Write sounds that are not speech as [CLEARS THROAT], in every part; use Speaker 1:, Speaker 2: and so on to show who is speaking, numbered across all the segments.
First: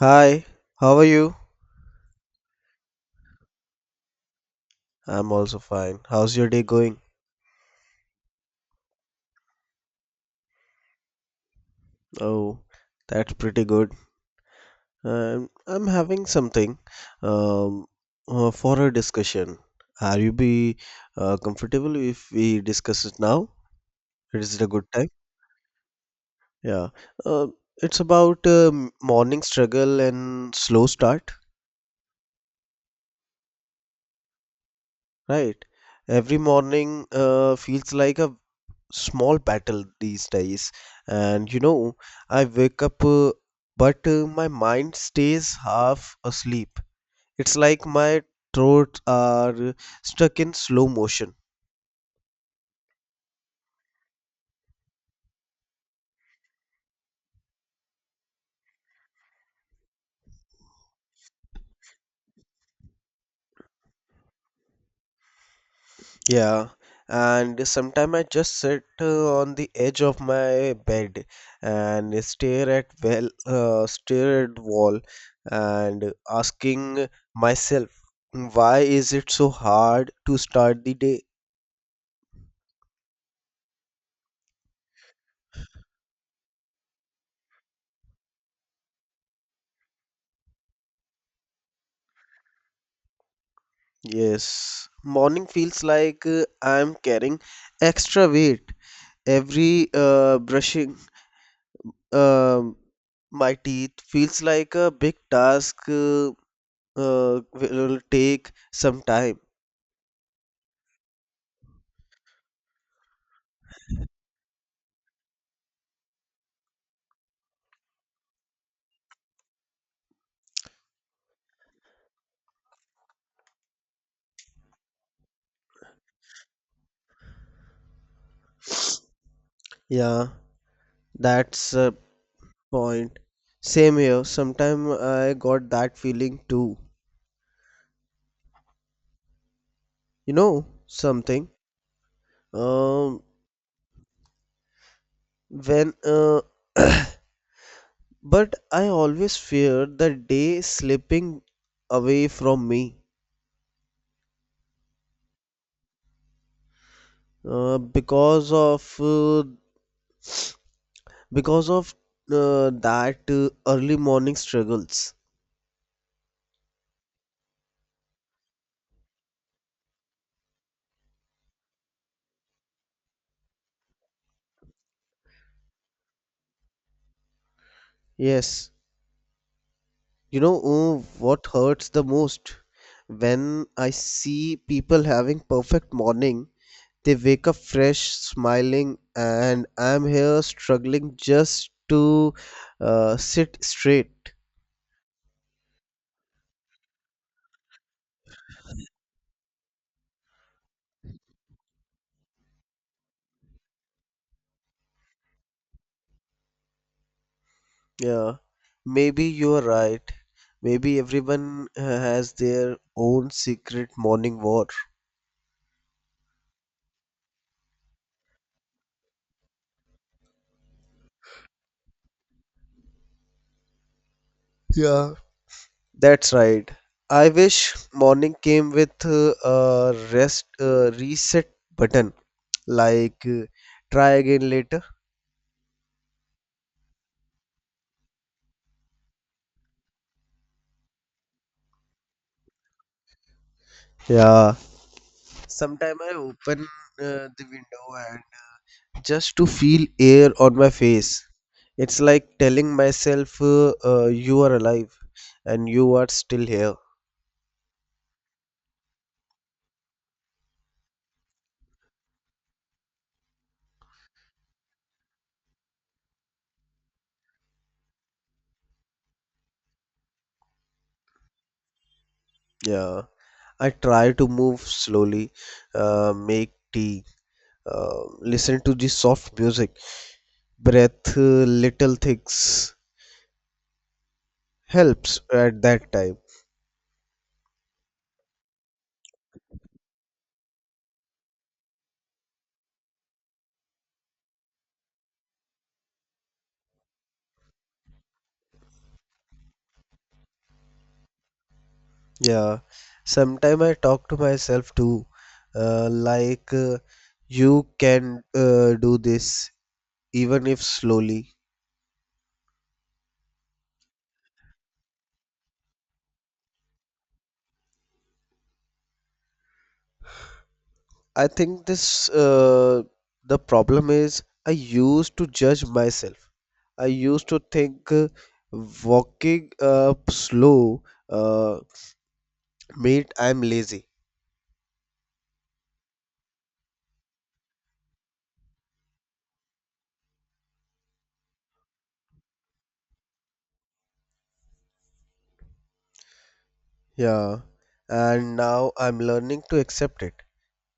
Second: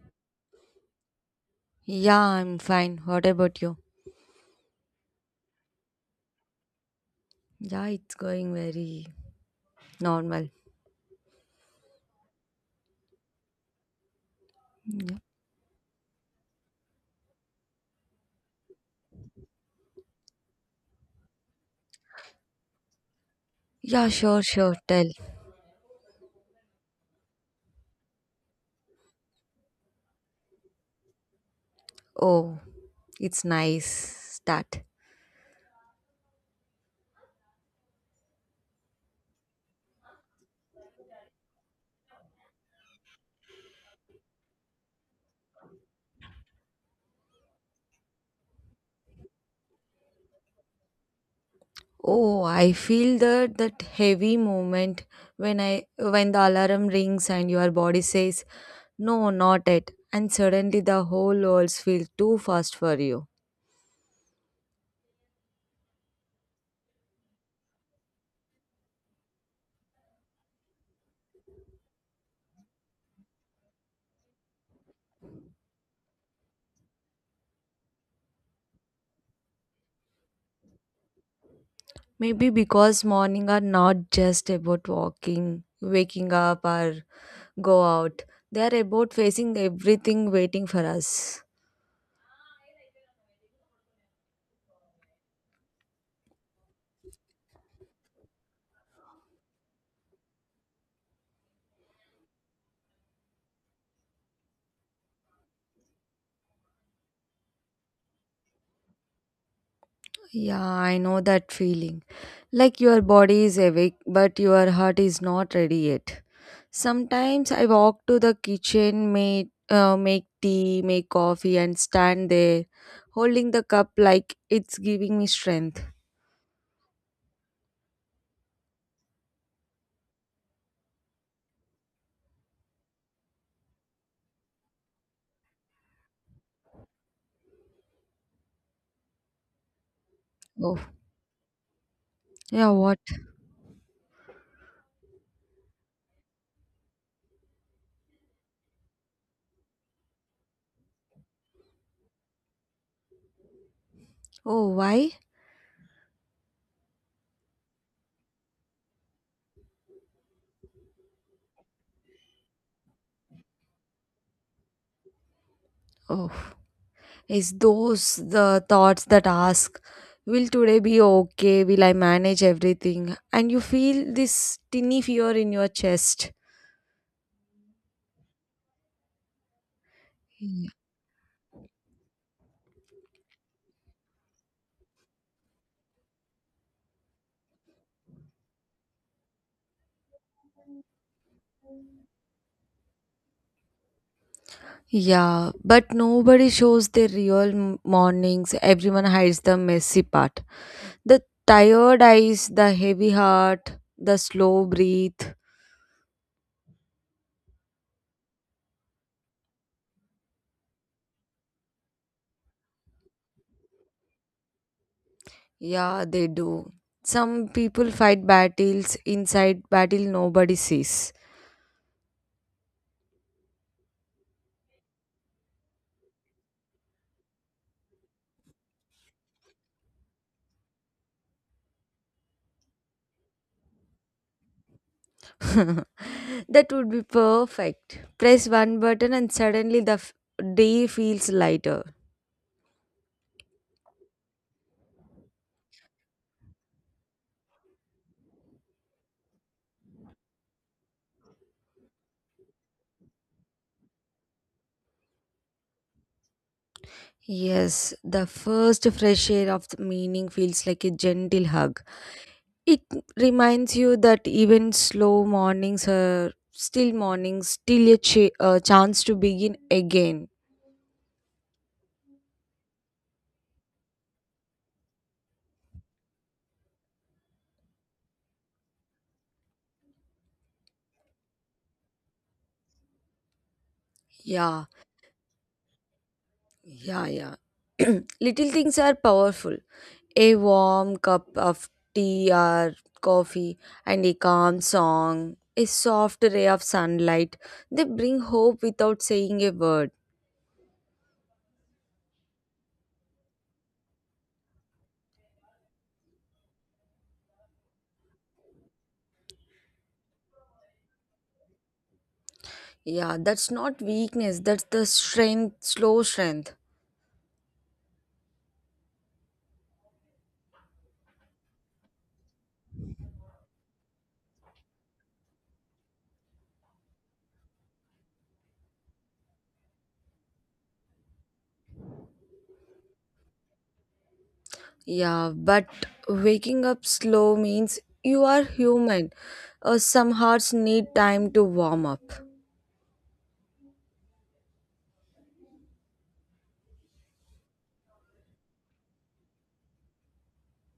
Speaker 1: Hi, how are you?
Speaker 2: Yeah, I'm fine. What about you?
Speaker 1: I'm also fine. How's your day going?
Speaker 2: Yeah, it's going very normal.
Speaker 1: Oh, that's pretty good.
Speaker 2: Yeah,
Speaker 1: I'm having something um for a discussion. Are you be comfortable if we discuss it now?
Speaker 2: yeah sure,
Speaker 1: Is it a
Speaker 2: sure.
Speaker 1: good
Speaker 2: Tell.
Speaker 1: time? Yeah. Uh, it's about morning struggle and slow start,
Speaker 2: Oh, it's nice start.
Speaker 1: right? Every morning feels like a small battle these days. And you know, I wake up, but my mind stays half asleep. It's like my thoughts are stuck in slow motion.
Speaker 2: Oh, I feel that heavy moment when I when the alarm rings and your body says, "No, not it," and suddenly the whole world feels too fast for you.
Speaker 1: Yeah, and sometimes I just sit on the edge of my bed and stare at stare at wall, and asking myself, why is it so hard to start the day?
Speaker 2: Maybe because morning are not just about walking, waking up or go out. They are about facing everything waiting for us.
Speaker 1: Yes, morning feels like I'm carrying extra weight. Every brushing um my teeth feels like a big task will take some time.
Speaker 2: Yeah, I know that feeling. Like your body is awake but your heart is not ready yet. Sometimes I walk to the kitchen, make tea, make coffee and stand there holding the cup like it's giving me strength.
Speaker 1: Yeah, that's a point. Same here. Sometime I got that feeling too. You know
Speaker 2: Oh.
Speaker 1: something?
Speaker 2: Yeah, what?
Speaker 1: Um, when [COUGHS] [CLEARS THROAT] but I always fear the day slipping away from me.
Speaker 2: Oh, why?
Speaker 1: Uh, because of uh, because of that early morning struggles.
Speaker 2: Oh. Is those the thoughts that ask, will today be okay, will I manage everything, and you feel this tinny fear in your chest?
Speaker 1: Yes, you know
Speaker 2: yeah,
Speaker 1: what hurts the most when I see people having perfect morning. They wake up fresh, smiling, and I'm here struggling just to sit straight.
Speaker 2: Yeah, but nobody shows their real mornings. Everyone hides the messy part. The tired eyes, the heavy heart, the slow breath.
Speaker 1: Yeah, maybe you're right. Maybe everyone has their own secret morning war.
Speaker 2: Yeah, they do. Some people fight battles inside battle nobody sees.
Speaker 1: Yeah, that's right. I wish morning came with a rest reset button, like try again later.
Speaker 2: [LAUGHS] That would be perfect. Press one button and suddenly the day feels lighter.
Speaker 1: Yeah. Sometime I open the window and just to feel air on my face. It's like telling myself you are alive and you are still here.
Speaker 2: Yes, the first fresh air of the meaning feels like a gentle hug. It reminds you that even slow mornings are still mornings, still a chance to begin again.
Speaker 1: Yeah. I try to move slowly, make tea, listen to the soft music, breath little things
Speaker 2: Yeah,
Speaker 1: helps at that time.
Speaker 2: yeah, yeah. [CLEARS THROAT] Little things are powerful. A warm cup of tea or coffee and a calm song, a soft ray of sunlight, they bring hope without saying a word.
Speaker 1: Yeah, sometime I talk to myself too, like you can do this even if slowly.
Speaker 2: Yeah, that's not weakness, that's the strength, slow strength.
Speaker 1: I think this the problem is I used to judge myself. I used to think walking up slow uh, meant I'm lazy.
Speaker 2: Yeah, but waking up slow means you are human. Some hearts need time to warm up.
Speaker 1: Yeah, and now I'm learning to accept it,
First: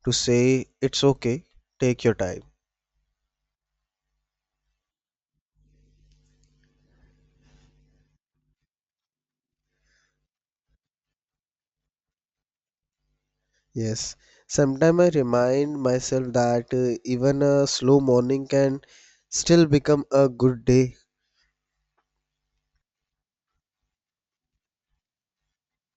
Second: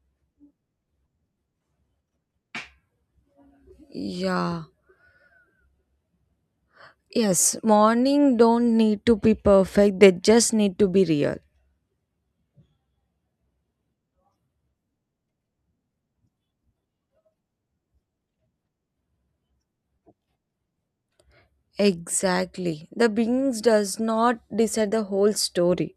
Speaker 1: to say it's okay, take your time.
Speaker 2: Yeah. Yes, morning don't need to be perfect, they just need to be real.
Speaker 1: Yes, sometimes I remind myself that even a slow morning can still become a good day.
Speaker 2: Exactly. The beings does not decide the whole story.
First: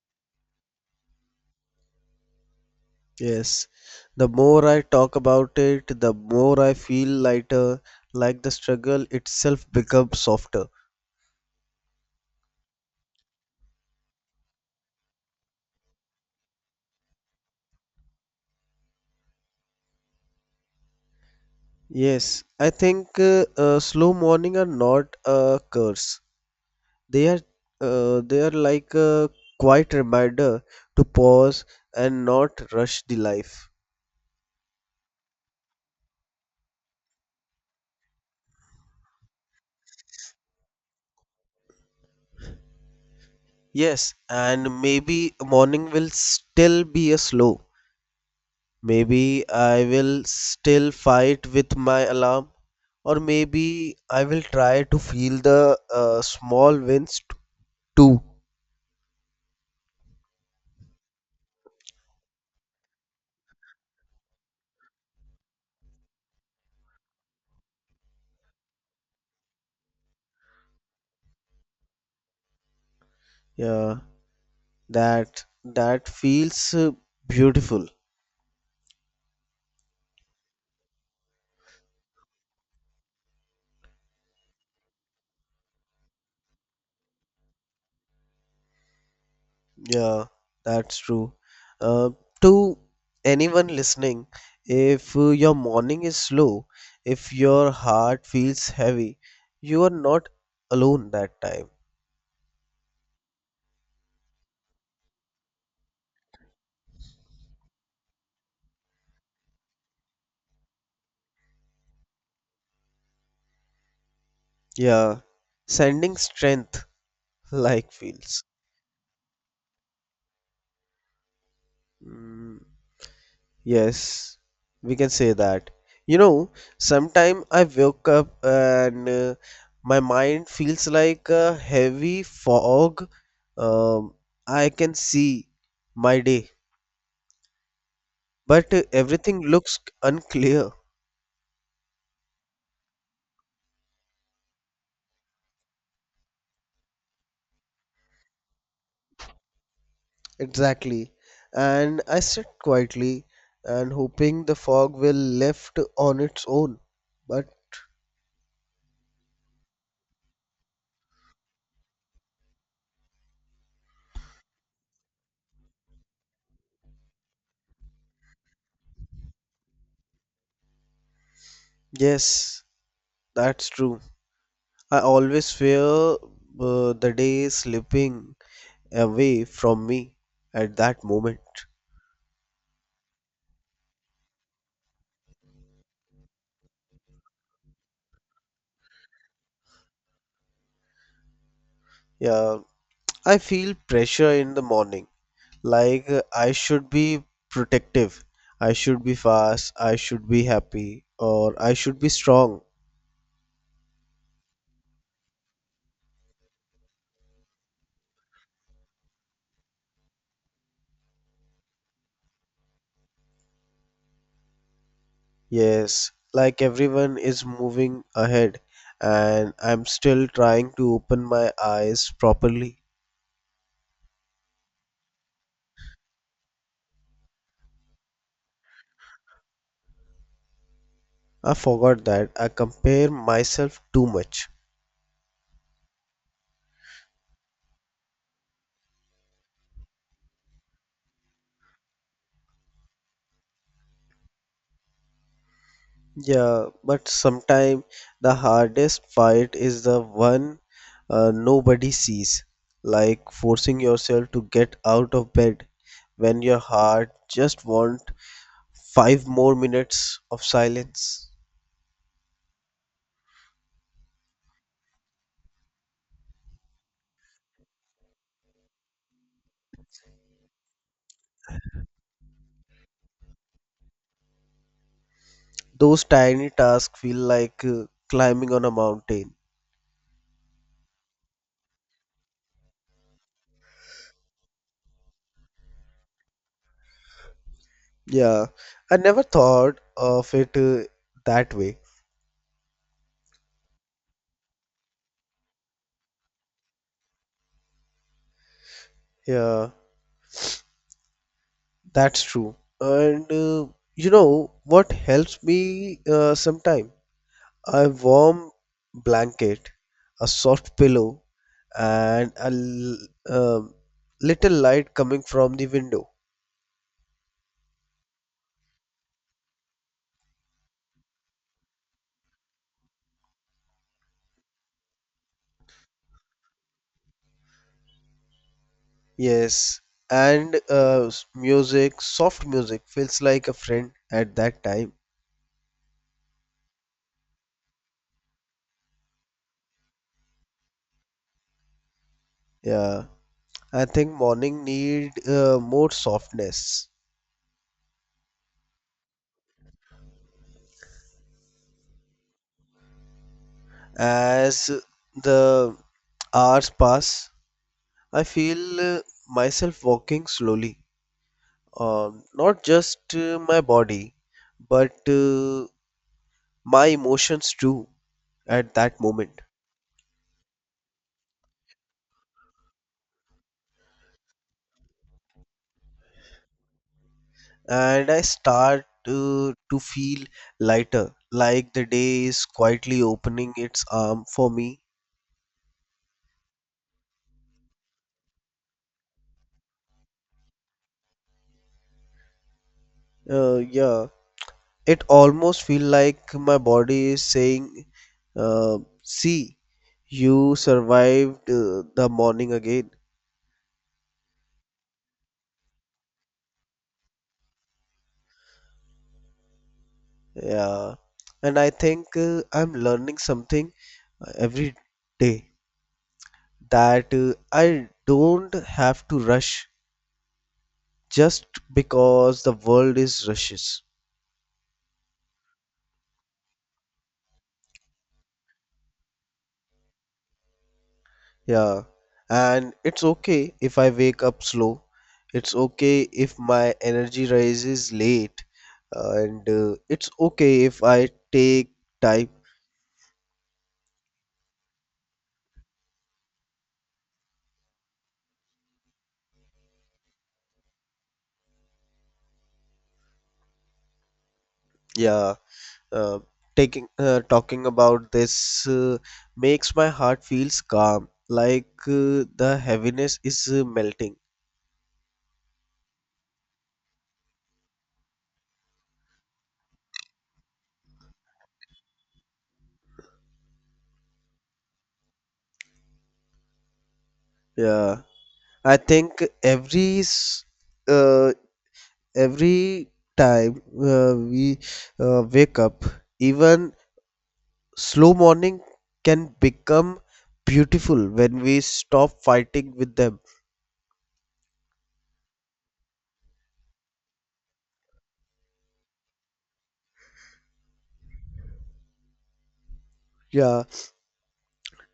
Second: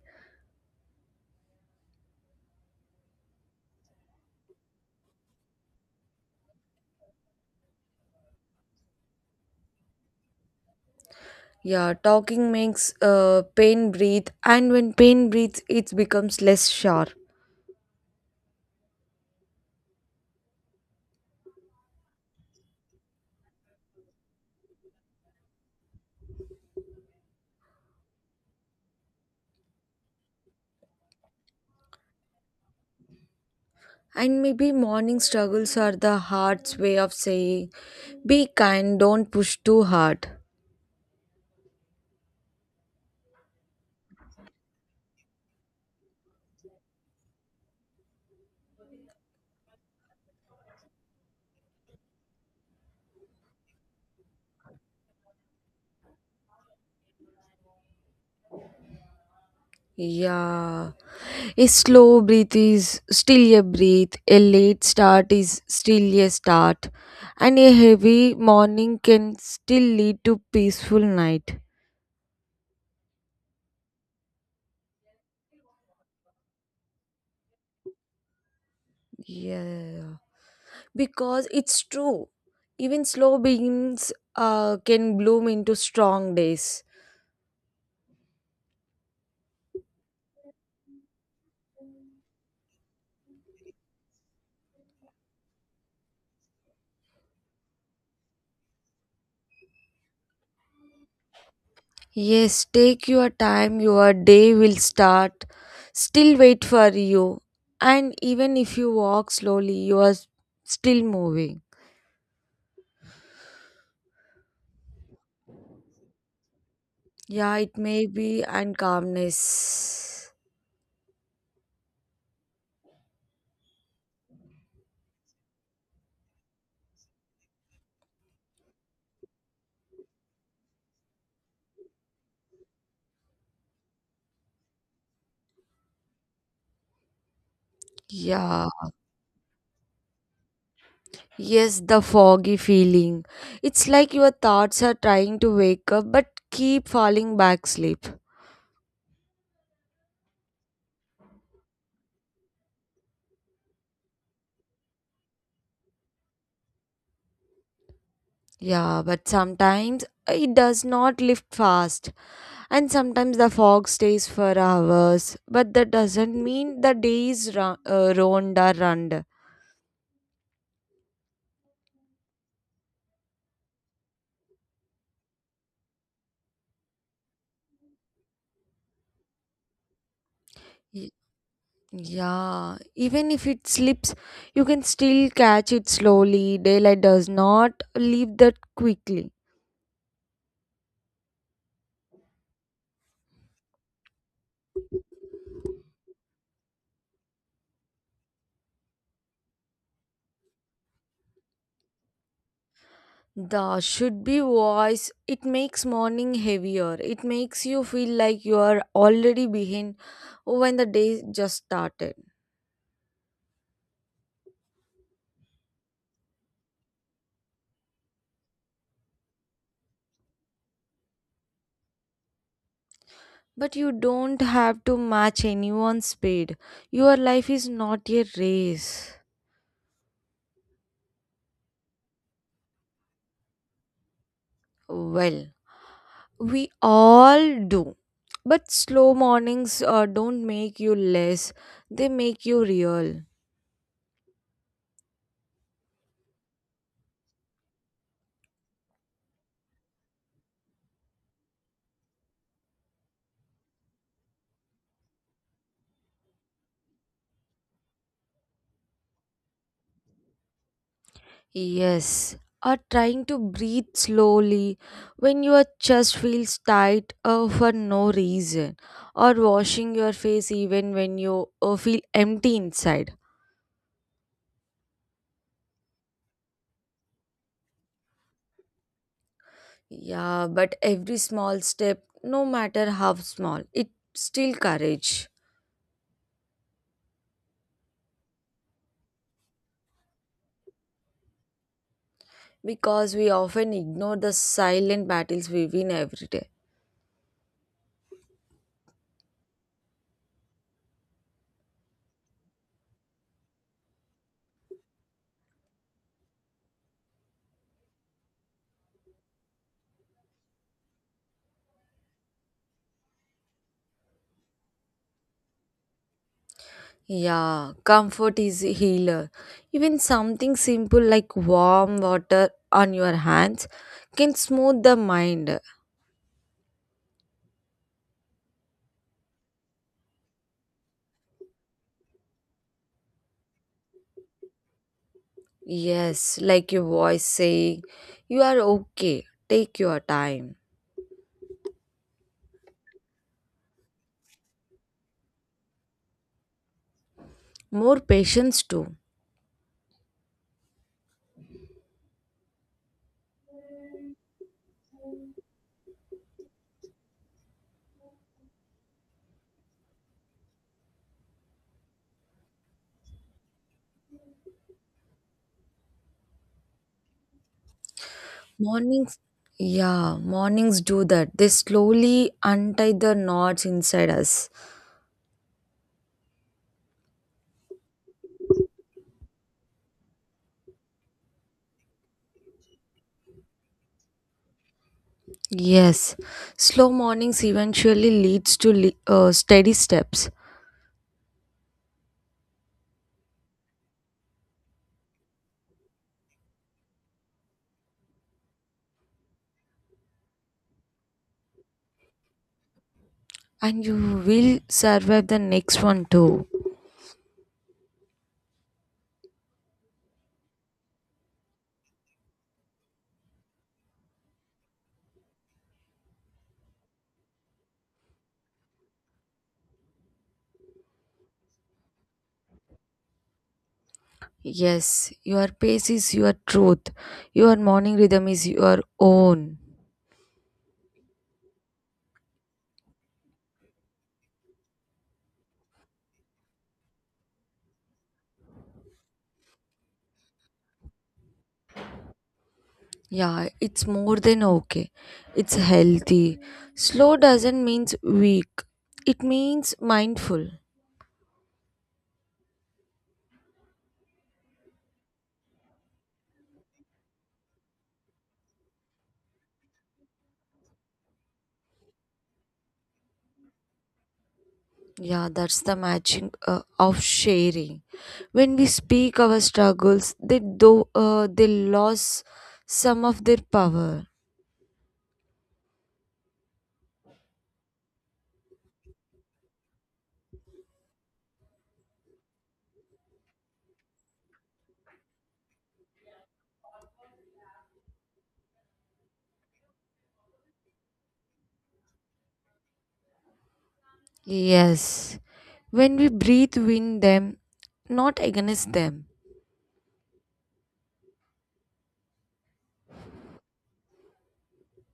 Speaker 1: Yes, the more I talk about it, the more I feel lighter, like the struggle itself becomes softer.
Speaker 2: Yeah, talking makes pain breathe, and when pain breathes, it becomes less sharp.
Speaker 1: Yes, I think slow morning are not a curse. They are they are like a quiet reminder to pause and not rush the life.
Speaker 2: And maybe morning struggles are the heart's way of saying, be kind, don't push too hard.
Speaker 1: Yes, and maybe morning will still be a slow. Maybe I will still fight with my alarm, or maybe I will try to feel the small too.
Speaker 2: Yeah, a slow breath is still a breath, a late start is still a start, and a heavy morning can still lead to peaceful night.
Speaker 1: Yeah, that feels beautiful.
Speaker 2: Yeah, because it's true. Even slow beans can bloom into strong days.
Speaker 1: Yeah, that's true. Uh, to anyone listening, if your morning is slow, if your heart feels heavy, you are not alone that time.
Speaker 2: Yes, take your time. Your day will start. Still wait for you. And even if you walk slowly, you are still moving.
Speaker 1: Yeah, sending strength [LAUGHS]
Speaker 2: Yeah, it
Speaker 1: like
Speaker 2: may
Speaker 1: feels.
Speaker 2: be and calmness.
Speaker 1: Mm, yes, we can say that. You know, sometime I woke up and my mind feels like a heavy fog. Um, I can see my day,
Speaker 2: Yeah.
Speaker 1: but everything looks unclear.
Speaker 2: Yes, the foggy feeling. It's like your thoughts are trying to wake up but keep falling back sleep.
Speaker 1: Exactly. And I sit quietly and hoping the fog will lift on its own. But
Speaker 2: Yeah, but sometimes it does not lift fast, and sometimes the fog stays for hours. But that doesn't mean the day is ruined or ruined.
Speaker 1: yes, that's true. I always fear the day slipping away from me at that
Speaker 2: Y-
Speaker 1: moment.
Speaker 2: Yeah, even if it slips, you can still catch it slowly. Daylight does not leave that quickly.
Speaker 1: Yeah, I feel pressure in the morning. Like I should be protective. I should be fast. I should be happy. Or I should be strong.
Speaker 2: The should be voice. It makes morning heavier. It makes you feel like you are already behind when the day just started.
Speaker 1: Yes, like everyone is moving ahead and I'm still trying to open my eyes properly.
Speaker 2: But you don't have to match anyone's speed. Your life is not a race.
Speaker 1: I forgot that I compare myself too much.
Speaker 2: Well, we all do. But slow mornings don't make you less, they make you real.
Speaker 1: Yeah, but sometimes the hardest fight is the one nobody sees, like forcing yourself to get out of bed when your heart just wants 5 more minutes of silence.
Speaker 2: Yes, or trying to breathe slowly when your chest feels tight for no reason, or washing your face even when you feel empty inside.
Speaker 1: Those tiny tasks feel like climbing on a mountain.
Speaker 2: Yeah, but every small step, no matter how small, it still courage,
Speaker 1: Yeah, I never thought of it that way.
Speaker 2: because we often ignore the silent battles we win every day.
Speaker 1: Yeah, that's true. And you know what helps me sometimes? A warm blanket, a soft pillow, and a little light coming from the window.
Speaker 2: Yeah, comfort is a healer. Even something simple like warm water on your hands can smooth the mind.
Speaker 1: Yes, and music, soft music feels like a friend at that time.
Speaker 2: Yes, like your voice saying, you are okay, take your time.
Speaker 1: Yeah, I think morning need more softness.
Speaker 2: More patience too.
Speaker 1: As the hours pass, I feel myself walking slowly. Not just my body, but my emotions too at that
Speaker 2: Mornings,
Speaker 1: moment.
Speaker 2: yeah, mornings do that. They slowly untie the knots inside us.
Speaker 1: And I start to feel lighter, like the day is quietly opening its arm for me.
Speaker 2: Yes, slow mornings eventually leads to steady steps,
Speaker 1: Yeah, it almost feel like my body is saying uh, see, you survived the morning again.
Speaker 2: and you will survive the next one too.
Speaker 1: Yeah, and I think I'm learning something every day, that I don't have to rush just because the world is rushes.
Speaker 2: Yes, your pace is your truth. Your morning rhythm is your own.
Speaker 1: Yeah. And it's okay if I wake up slow. It's okay if my energy rises late. And it's okay if I take time.
Speaker 2: Yeah, it's more than okay. It's healthy. Slow doesn't mean weak. It means mindful.
Speaker 1: Yeah. Uh, taking Talking about this makes my heart feels calm, like the heaviness is melting.
Speaker 2: Yeah, that's the magic of sharing. When we speak our struggles, they lose some of their power.
Speaker 1: Yeah, I think every s- uh, every time we wake up, even slow morning can become beautiful when we stop fighting with them.
Speaker 2: Yes, when we breathe in them, not against them.
Speaker 1: Yeah,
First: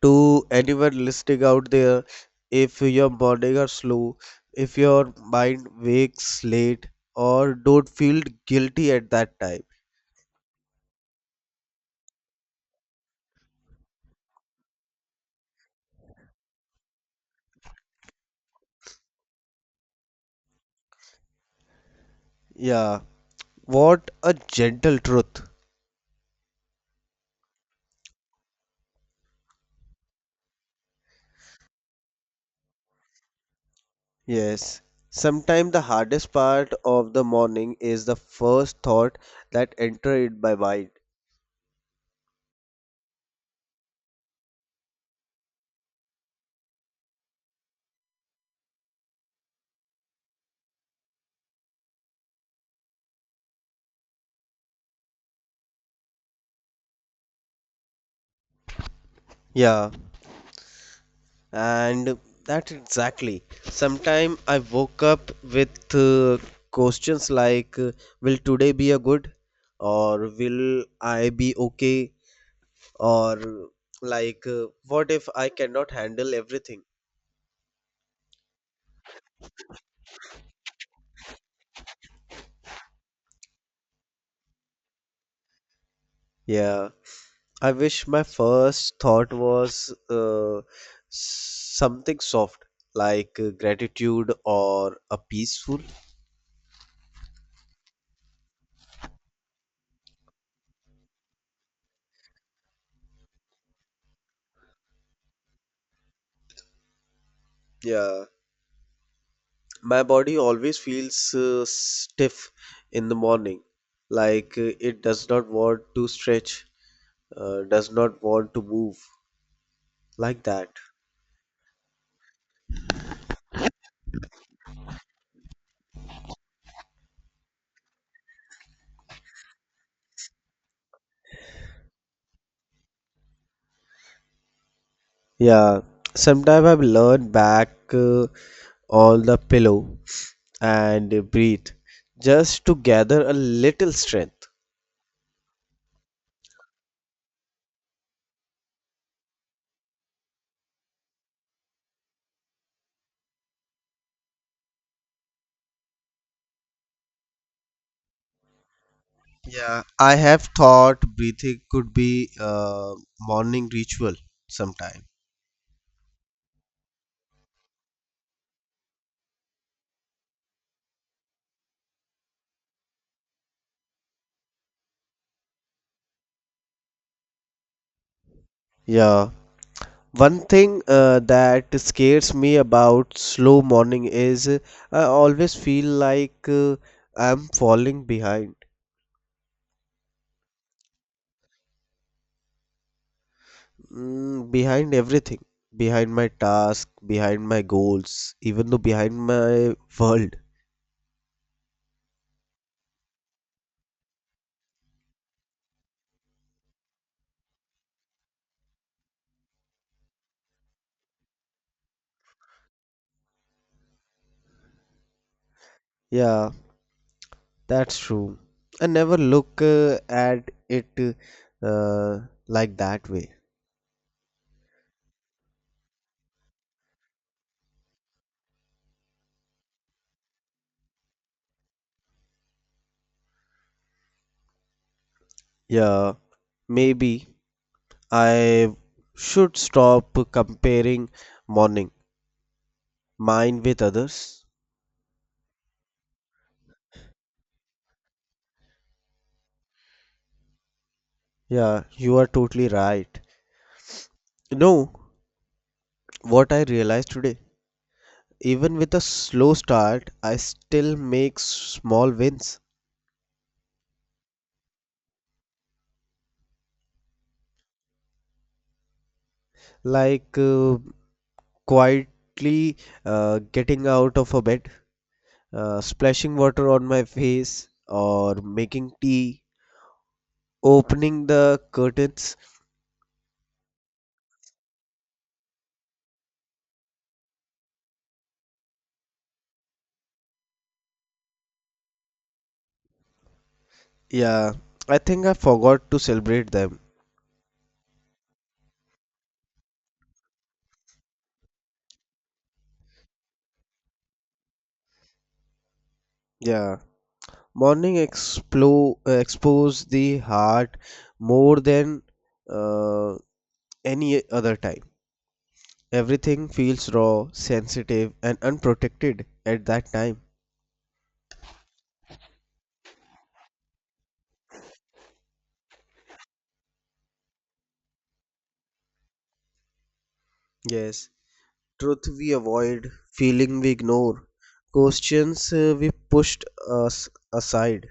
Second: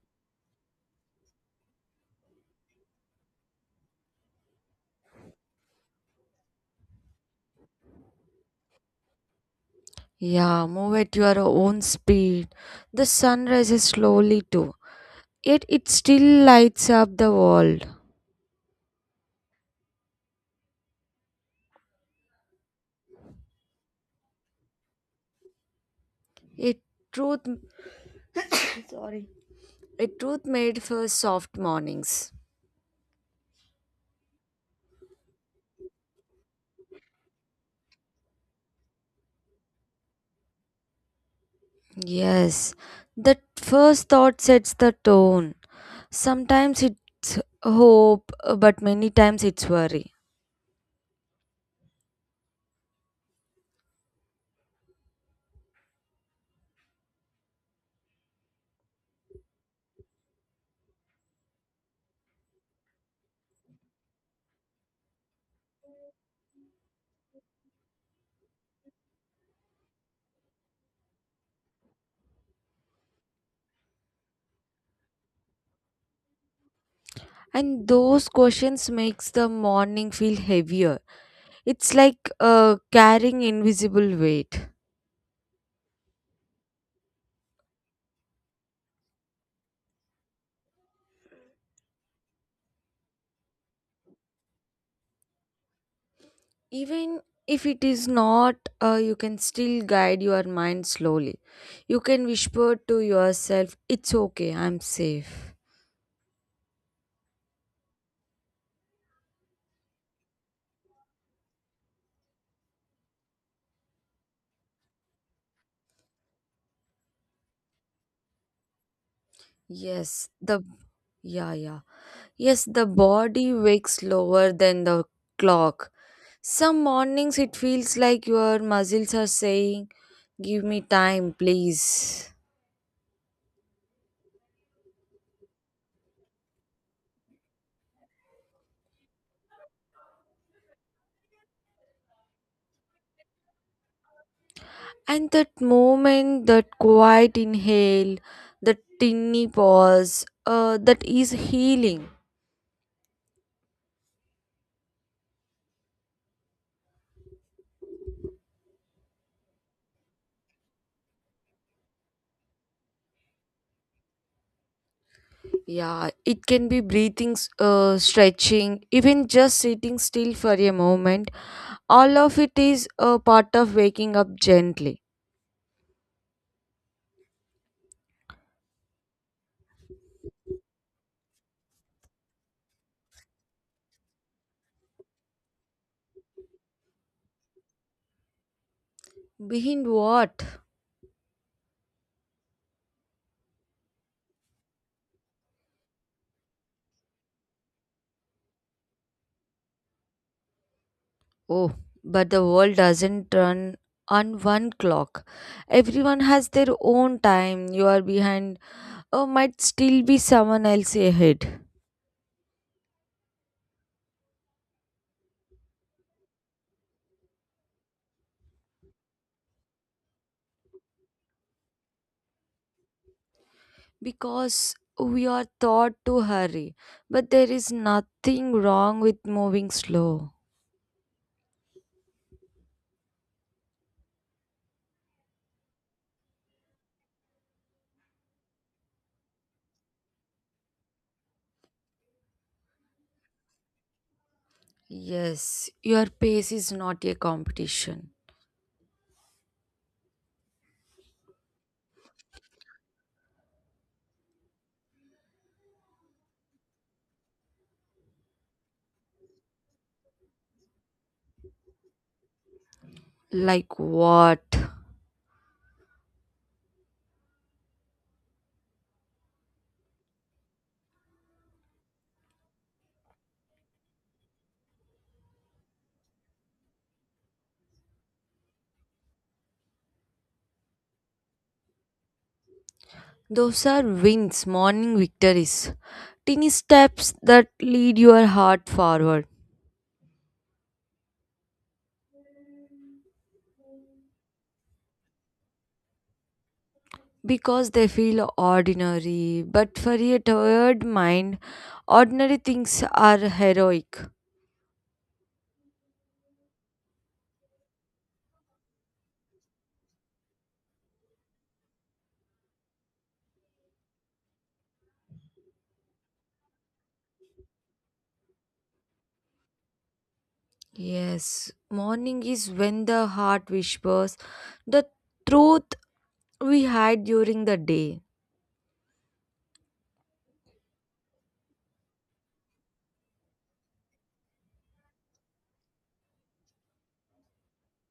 Speaker 1: to anyone listening out there, if your morning are slow, if your mind wakes late, or don't feel guilty at that time.
Speaker 2: Yeah, move at your own speed. The sun rises slowly too, yet it still lights up the world.
Speaker 1: Yeah, what a gentle truth.
Speaker 2: A truth, a truth made for soft mornings.
Speaker 1: Yes. Sometimes the hardest part of the morning is the first thought that enter it by mind.
Speaker 2: Yes, that first thought sets the tone. Sometimes it's hope, but many times it's worry.
Speaker 1: Yeah, and that exactly. Sometimes I woke up with questions like, will today be a good? Or will I be okay? Or like, what if I cannot handle everything?
Speaker 2: And those questions makes the morning feel heavier. It's like carrying invisible weight.
Speaker 1: Yeah. I wish my first thought was something soft, like gratitude or a peaceful.
Speaker 2: Even if it is not, you can still guide your mind slowly. You can whisper to yourself, "It's okay. I'm safe."
Speaker 1: Yeah, my body always feels stiff in the morning, like it does not want to stretch, does not want to move,
Speaker 2: Yes,
Speaker 1: like
Speaker 2: the
Speaker 1: that.
Speaker 2: yeah yeah yes the body wakes slower than the clock. Some mornings it feels like your muscles are saying, give me time, please.
Speaker 1: Yeah, sometimes I learn back on the pillow and breathe just to gather a little strength.
Speaker 2: And that moment, that quiet inhale, that tiny pause, that is healing.
Speaker 1: Yeah, I have thought breathing could be a morning ritual sometime.
Speaker 2: Yeah, it can be breathing, stretching, even just sitting still for a moment. All of it is a part of waking up gently.
Speaker 1: Yeah. One thing that scares me about slow morning is I always feel like I'm falling behind.
Speaker 2: Behind what?
Speaker 1: Mm, behind everything. Behind my task, behind my goals, even though behind my world.
Speaker 2: Oh, but the world doesn't run on one clock. Everyone has their own time. You are behind, or might still be someone else ahead.
Speaker 1: Yeah, that's true. I never look at it uh, like that way.
Speaker 2: Because we are taught to hurry, but there is nothing wrong with moving slow.
Speaker 1: Yeah. Maybe I should stop comparing morning mine with others.
Speaker 2: Yes, your pace is not a competition.
Speaker 1: Yeah, you are totally right. You know what I realized today? Even with a slow start, I still make small wins,
Speaker 2: Like what?
Speaker 1: like quietly getting out of a bed, splashing water on my face, or making tea, opening the curtains.
Speaker 2: Those are wins, morning victories, tiny steps that lead your heart forward.
Speaker 1: Yeah, I think I forgot to celebrate them.
Speaker 2: Because they feel ordinary, but for a tired mind, ordinary things are heroic.
Speaker 1: Yeah, morning expose the heart more than uh, any other time. Everything feels raw, sensitive, and unprotected at that time.
Speaker 2: Yes, morning is when the heart whispers the truth we had during the day.
Speaker 1: Yes, truth we avoid, feeling we ignore, questions we pushed us aside.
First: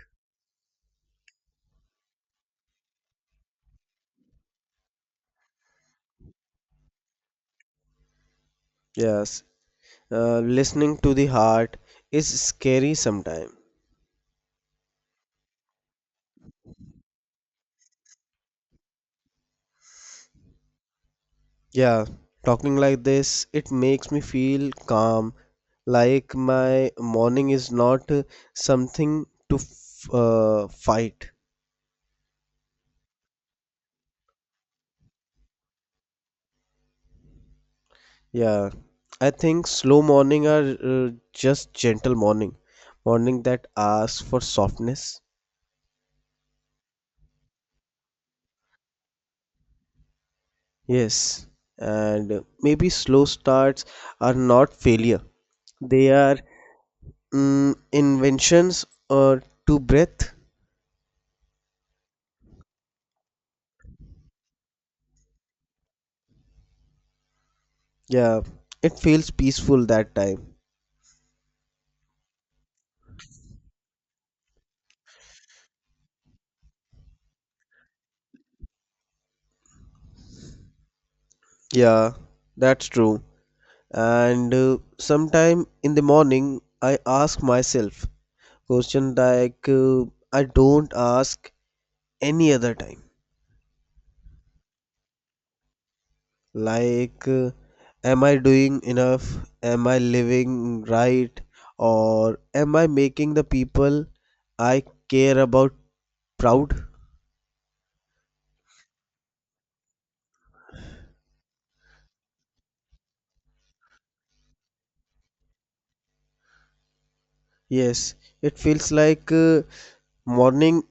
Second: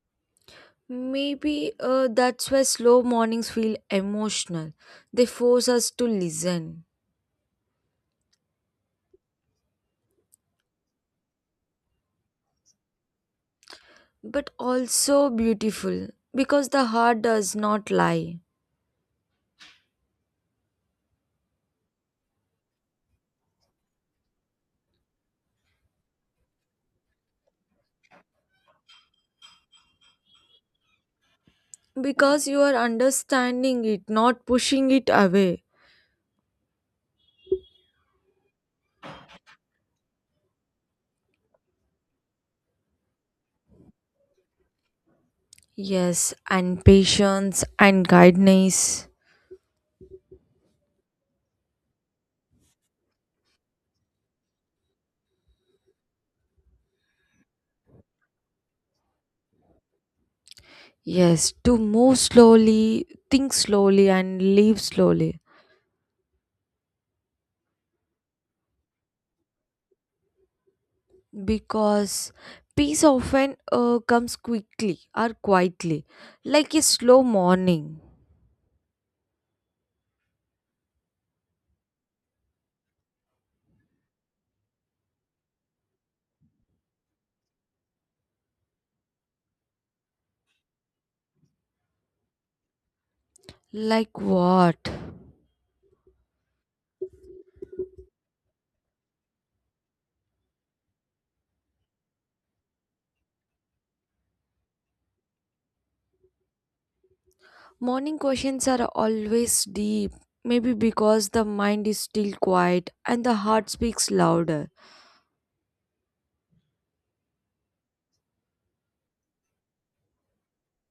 Speaker 2: Maybe that's why slow mornings feel emotional. They force us to listen,
Speaker 1: Yes, listening to the heart is scary sometimes.
Speaker 2: but also beautiful because the heart does not lie.
Speaker 1: Yeah, talking like this, it makes me feel calm, like my morning is not something to f fight.
Speaker 2: Because you are understanding it, not pushing it away.
Speaker 1: Yeah, I think slow morning are just gentle morning, morning that asks for softness.
Speaker 2: Yes, and patience and kindness.
Speaker 1: Yes, and maybe slow starts are not failure. They are, mm, inventions or to breath.
Speaker 2: Yes, to move slowly, think slowly, and live slowly.
Speaker 1: Yeah, it feels peaceful that time.
Speaker 2: Because peace often comes quickly or quietly, like a slow morning.
Speaker 1: Yeah, that's true. And sometime in the morning, I ask myself question like I don't ask any other time.
Speaker 2: Like what?
Speaker 1: Like, am I doing enough? Am I living right? Or am I making the people I care about proud?
Speaker 2: Morning questions are always deep, maybe because the mind is still quiet and the heart speaks louder.
Speaker 1: Yes, it feels like morning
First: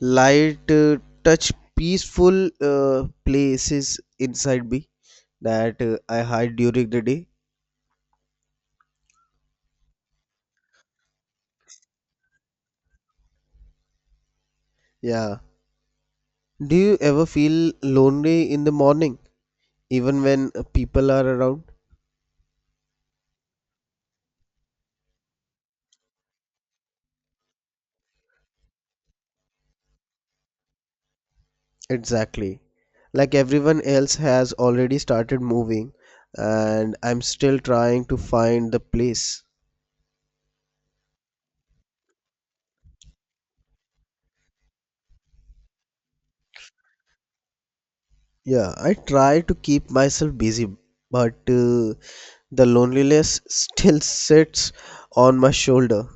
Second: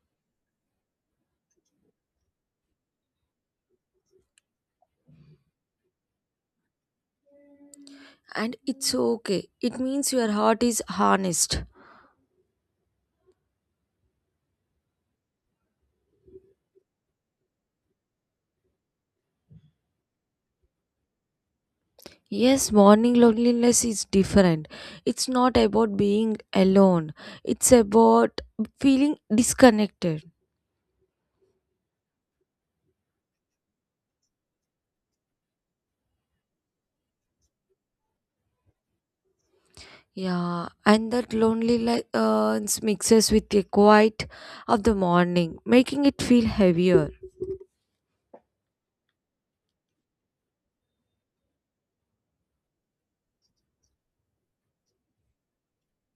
Speaker 1: light touch peaceful places inside me that I hide during the day.
Speaker 2: And it's okay, it means your heart is harnessed.
Speaker 1: Yeah. Do you ever feel lonely in the morning, even when people are around?
Speaker 2: Yes, morning loneliness is different. It's not about being alone, it's about feeling disconnected.
Speaker 1: Exactly. Like everyone else has already started moving, and I'm still trying to find the place.
Speaker 2: Yeah, and that lonely light mixes with the quiet of the morning, making it feel heavier.
Speaker 1: Yeah, I try to keep myself busy, but the loneliness [LAUGHS] still sits on my shoulder.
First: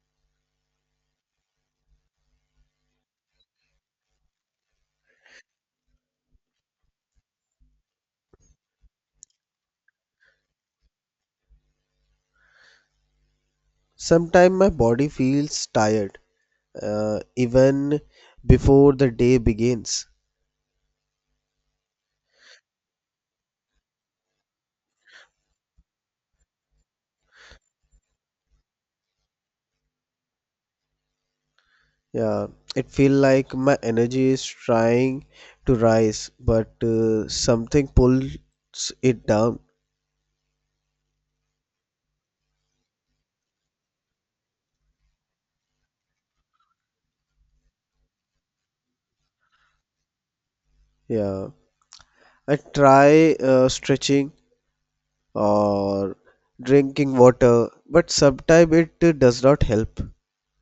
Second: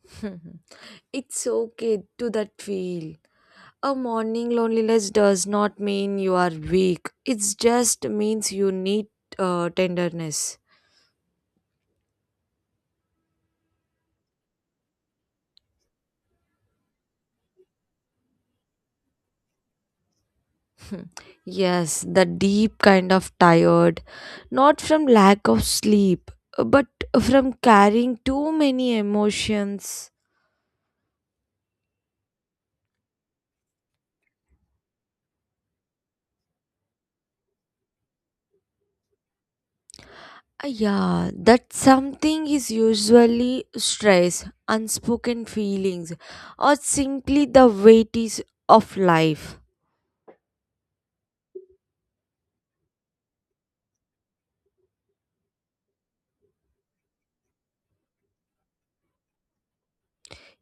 Speaker 2: [LAUGHS] It's okay to that feel. A morning loneliness does not mean you are weak. It just means you need tenderness. [LAUGHS]
Speaker 1: Sometimes my body feels tired even before the day begins.
Speaker 2: Hmm. Yes, the deep kind of tired, not from lack of sleep, but from carrying too many emotions.
Speaker 1: Yeah, it feels like my energy is trying to rise, but something pulls it down.
Speaker 2: Yeah, that something is usually stress, unspoken feelings, or simply the weighties of life.
Speaker 1: Yeah, I try stretching or drinking water, but sometimes it does not help.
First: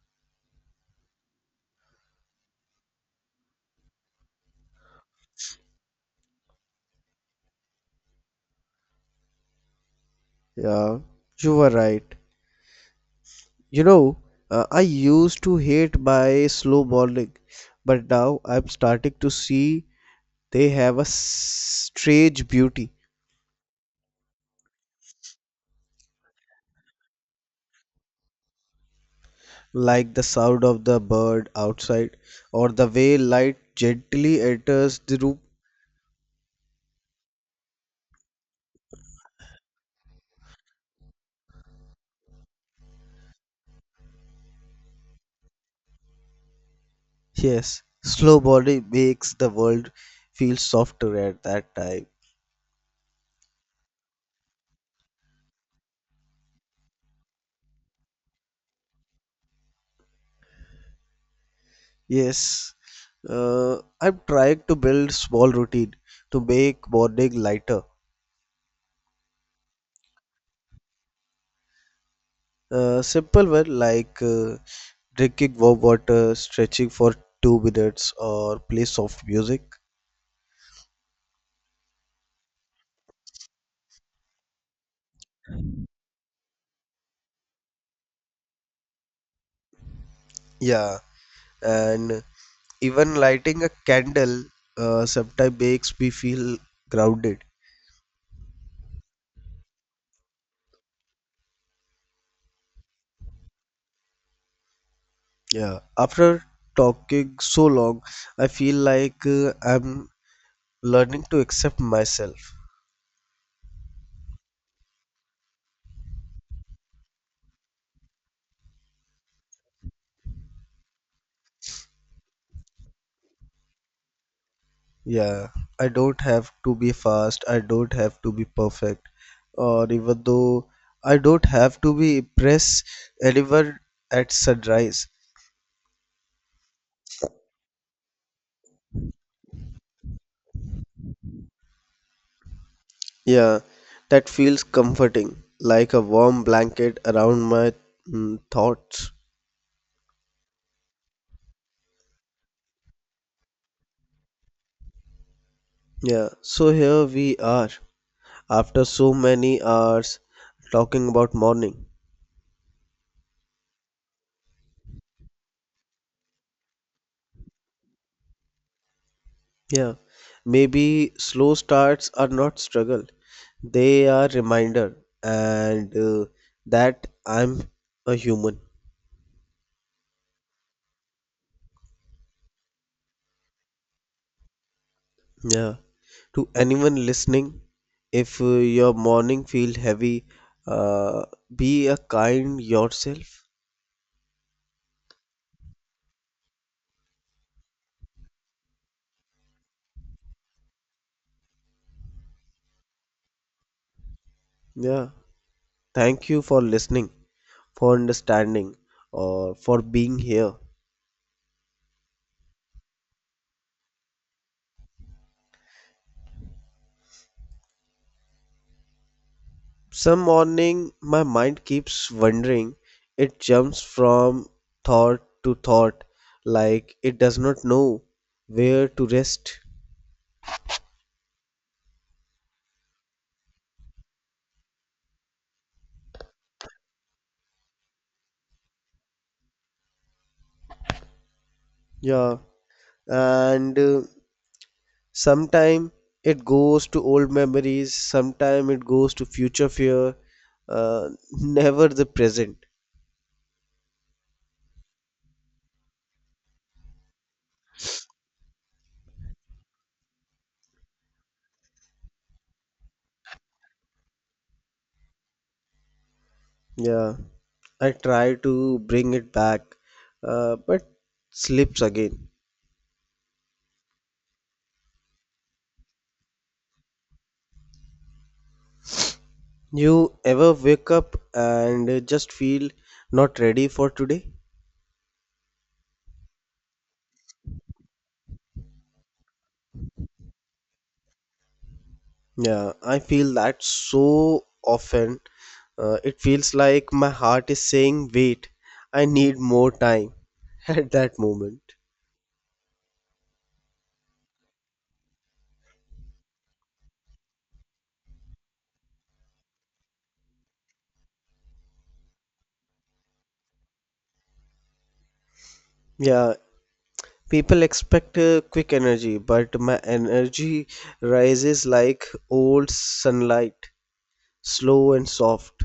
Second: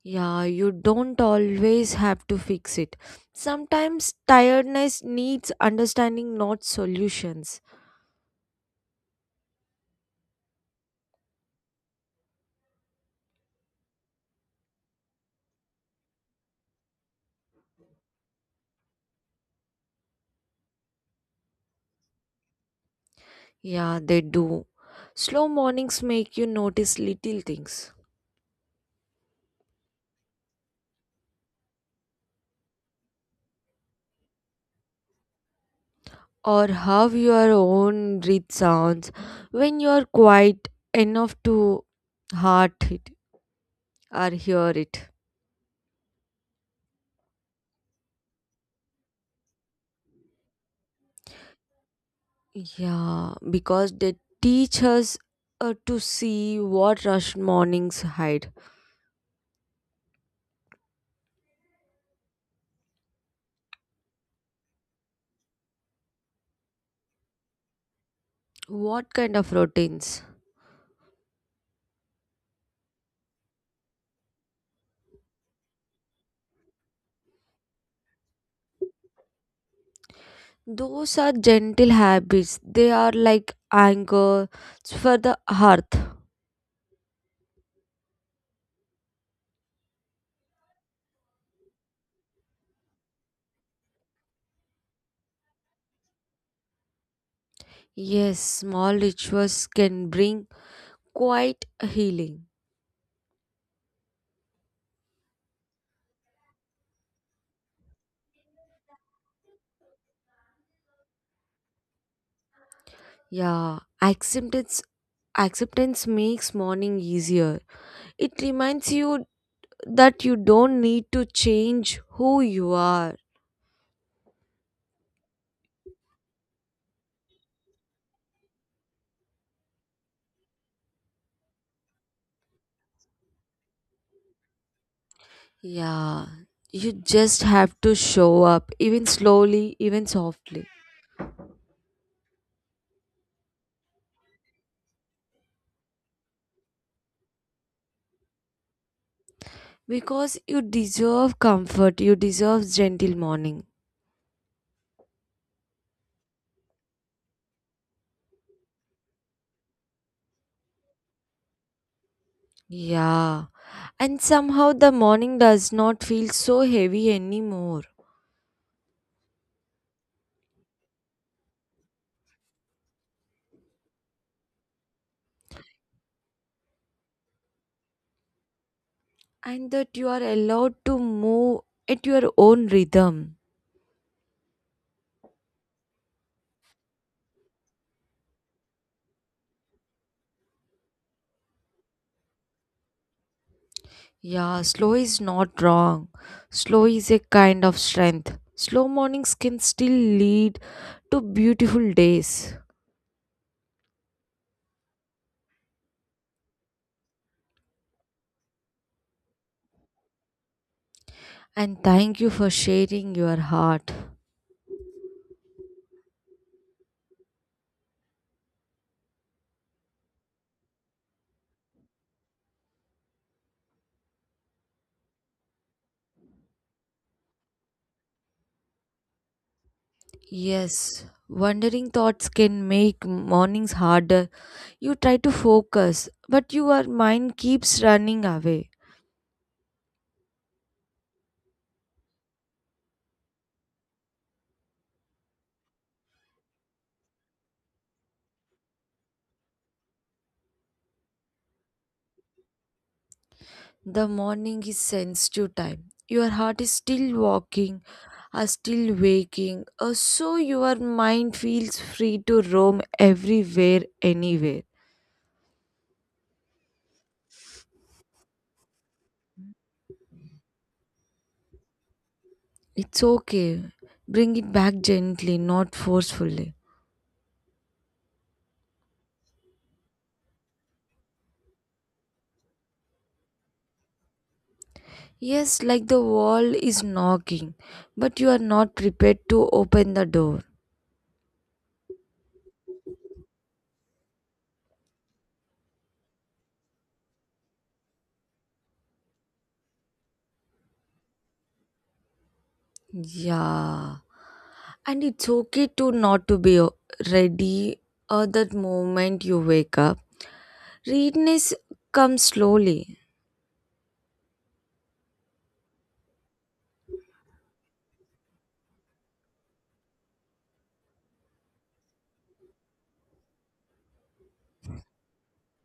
Speaker 2: Yeah, you don't always have to fix it. Sometimes tiredness needs understanding, not solutions.
Speaker 1: Yeah, you were right. You know, I used to hate my slow morning, but now I'm starting to see they have a strange beauty,
Speaker 2: Yeah, they do. Slow mornings make you notice little things,
Speaker 1: like the sound of the bird outside or the way light gently enters the room.
Speaker 2: or how your own breath sounds when you are quiet enough to heart it or hear it.
Speaker 1: Yes, slow morning makes the world feel softer at that time.
Speaker 2: Yeah, because they teach us to see what rush mornings hide.
Speaker 1: Yes, I'm trying to build small routine to make morning lighter.
Speaker 2: What kind of routines?
Speaker 1: Simple one like drinking warm water, stretching for 2 minutes, or play soft music.
Speaker 2: Those are gentle habits, they are like anchors for the hearth.
Speaker 1: Yeah, and even lighting a candle sometimes makes me feel grounded.
Speaker 2: Yes, small rituals can bring quite healing.
Speaker 1: Yeah. After talking so long, I feel like I'm learning to accept myself.
Speaker 2: Yeah, acceptance makes morning easier. It reminds you that you don't need to change who you are.
Speaker 1: Yeah. I don't have to be fast. I don't have to be perfect. Or even though I don't have to be impress anyone at sunrise.
Speaker 2: Yeah, you just have to show up, even slowly, even softly.
Speaker 1: Yeah. That feels comforting, like a warm blanket around my, mm, thoughts.
Speaker 2: Because you deserve comfort, you deserve gentle morning.
Speaker 1: Yeah, so here we are, after so many hours talking about morning.
Speaker 2: Yeah, and somehow the morning does not feel so heavy anymore,
Speaker 1: Yeah, maybe slow starts are not struggle. They are reminder and that I'm a human.
Speaker 2: and that you are allowed to move at your own rhythm.
Speaker 1: Yeah. To anyone listening, if your morning feel heavy, uh, be a kind yourself.
Speaker 2: Yeah, slow is not wrong. Slow is a kind of strength. Slow mornings can still lead to beautiful days.
Speaker 1: Yeah. Thank you for listening, for understanding, or for being here.
Speaker 2: And thank you for sharing your heart.
Speaker 1: Some morning my mind keeps wandering. It jumps from thought to thought like it does not know where to rest.
Speaker 2: Yes, wandering thoughts can make mornings harder. You try to focus, but your mind keeps running away.
Speaker 1: Yeah, and sometime it goes to old memories, sometime it goes to future fear, [LAUGHS] never the present.
Speaker 2: The morning is sensitive time. Your heart is still walking, are still waking, so your mind feels free to roam everywhere, anywhere.
Speaker 1: Yeah, I try to bring it back, but slips again.
Speaker 2: It's okay. Bring it back gently, not forcefully.
Speaker 1: You ever wake up and just feel not ready for today?
Speaker 2: Yes, like the wall is knocking, but you are not prepared to open the door.
Speaker 1: Yeah, I feel that so often. It feels like my heart is saying, wait, I need more time [LAUGHS] at that moment.
Speaker 2: Yeah. And it's okay to not to be ready at that moment you wake up. Readiness comes slowly.
Speaker 1: Yeah, people expect quick energy, but my energy rises like old sunlight, slow and soft.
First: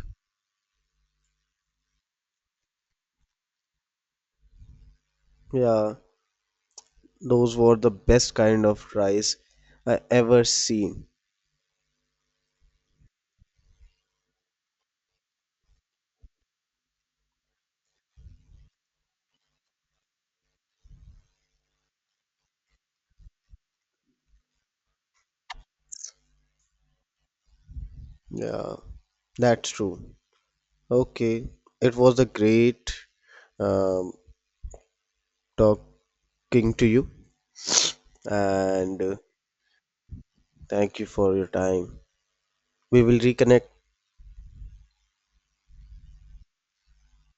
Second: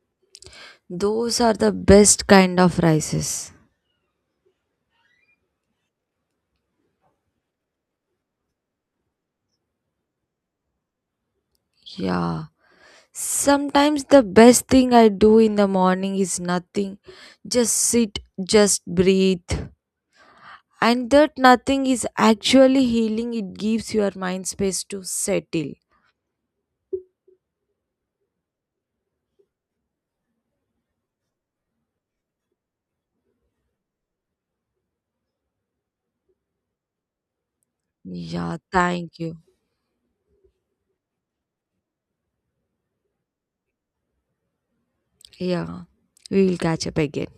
Speaker 2: Those are the best kind of rises.
Speaker 1: Yeah, those were the best kind of rise I ever seen.
Speaker 2: Yeah. Sometimes the best thing I do in the morning is nothing. Just sit, just breathe. And that nothing is actually healing, it gives your mind space to settle.
Speaker 1: Yeah, that's true. Okay, it was a great um, talking to you,
Speaker 2: Yeah,
Speaker 1: and
Speaker 2: thank you.
Speaker 1: thank you for your time. We will reconnect.
Speaker 2: Yeah, we will catch up again.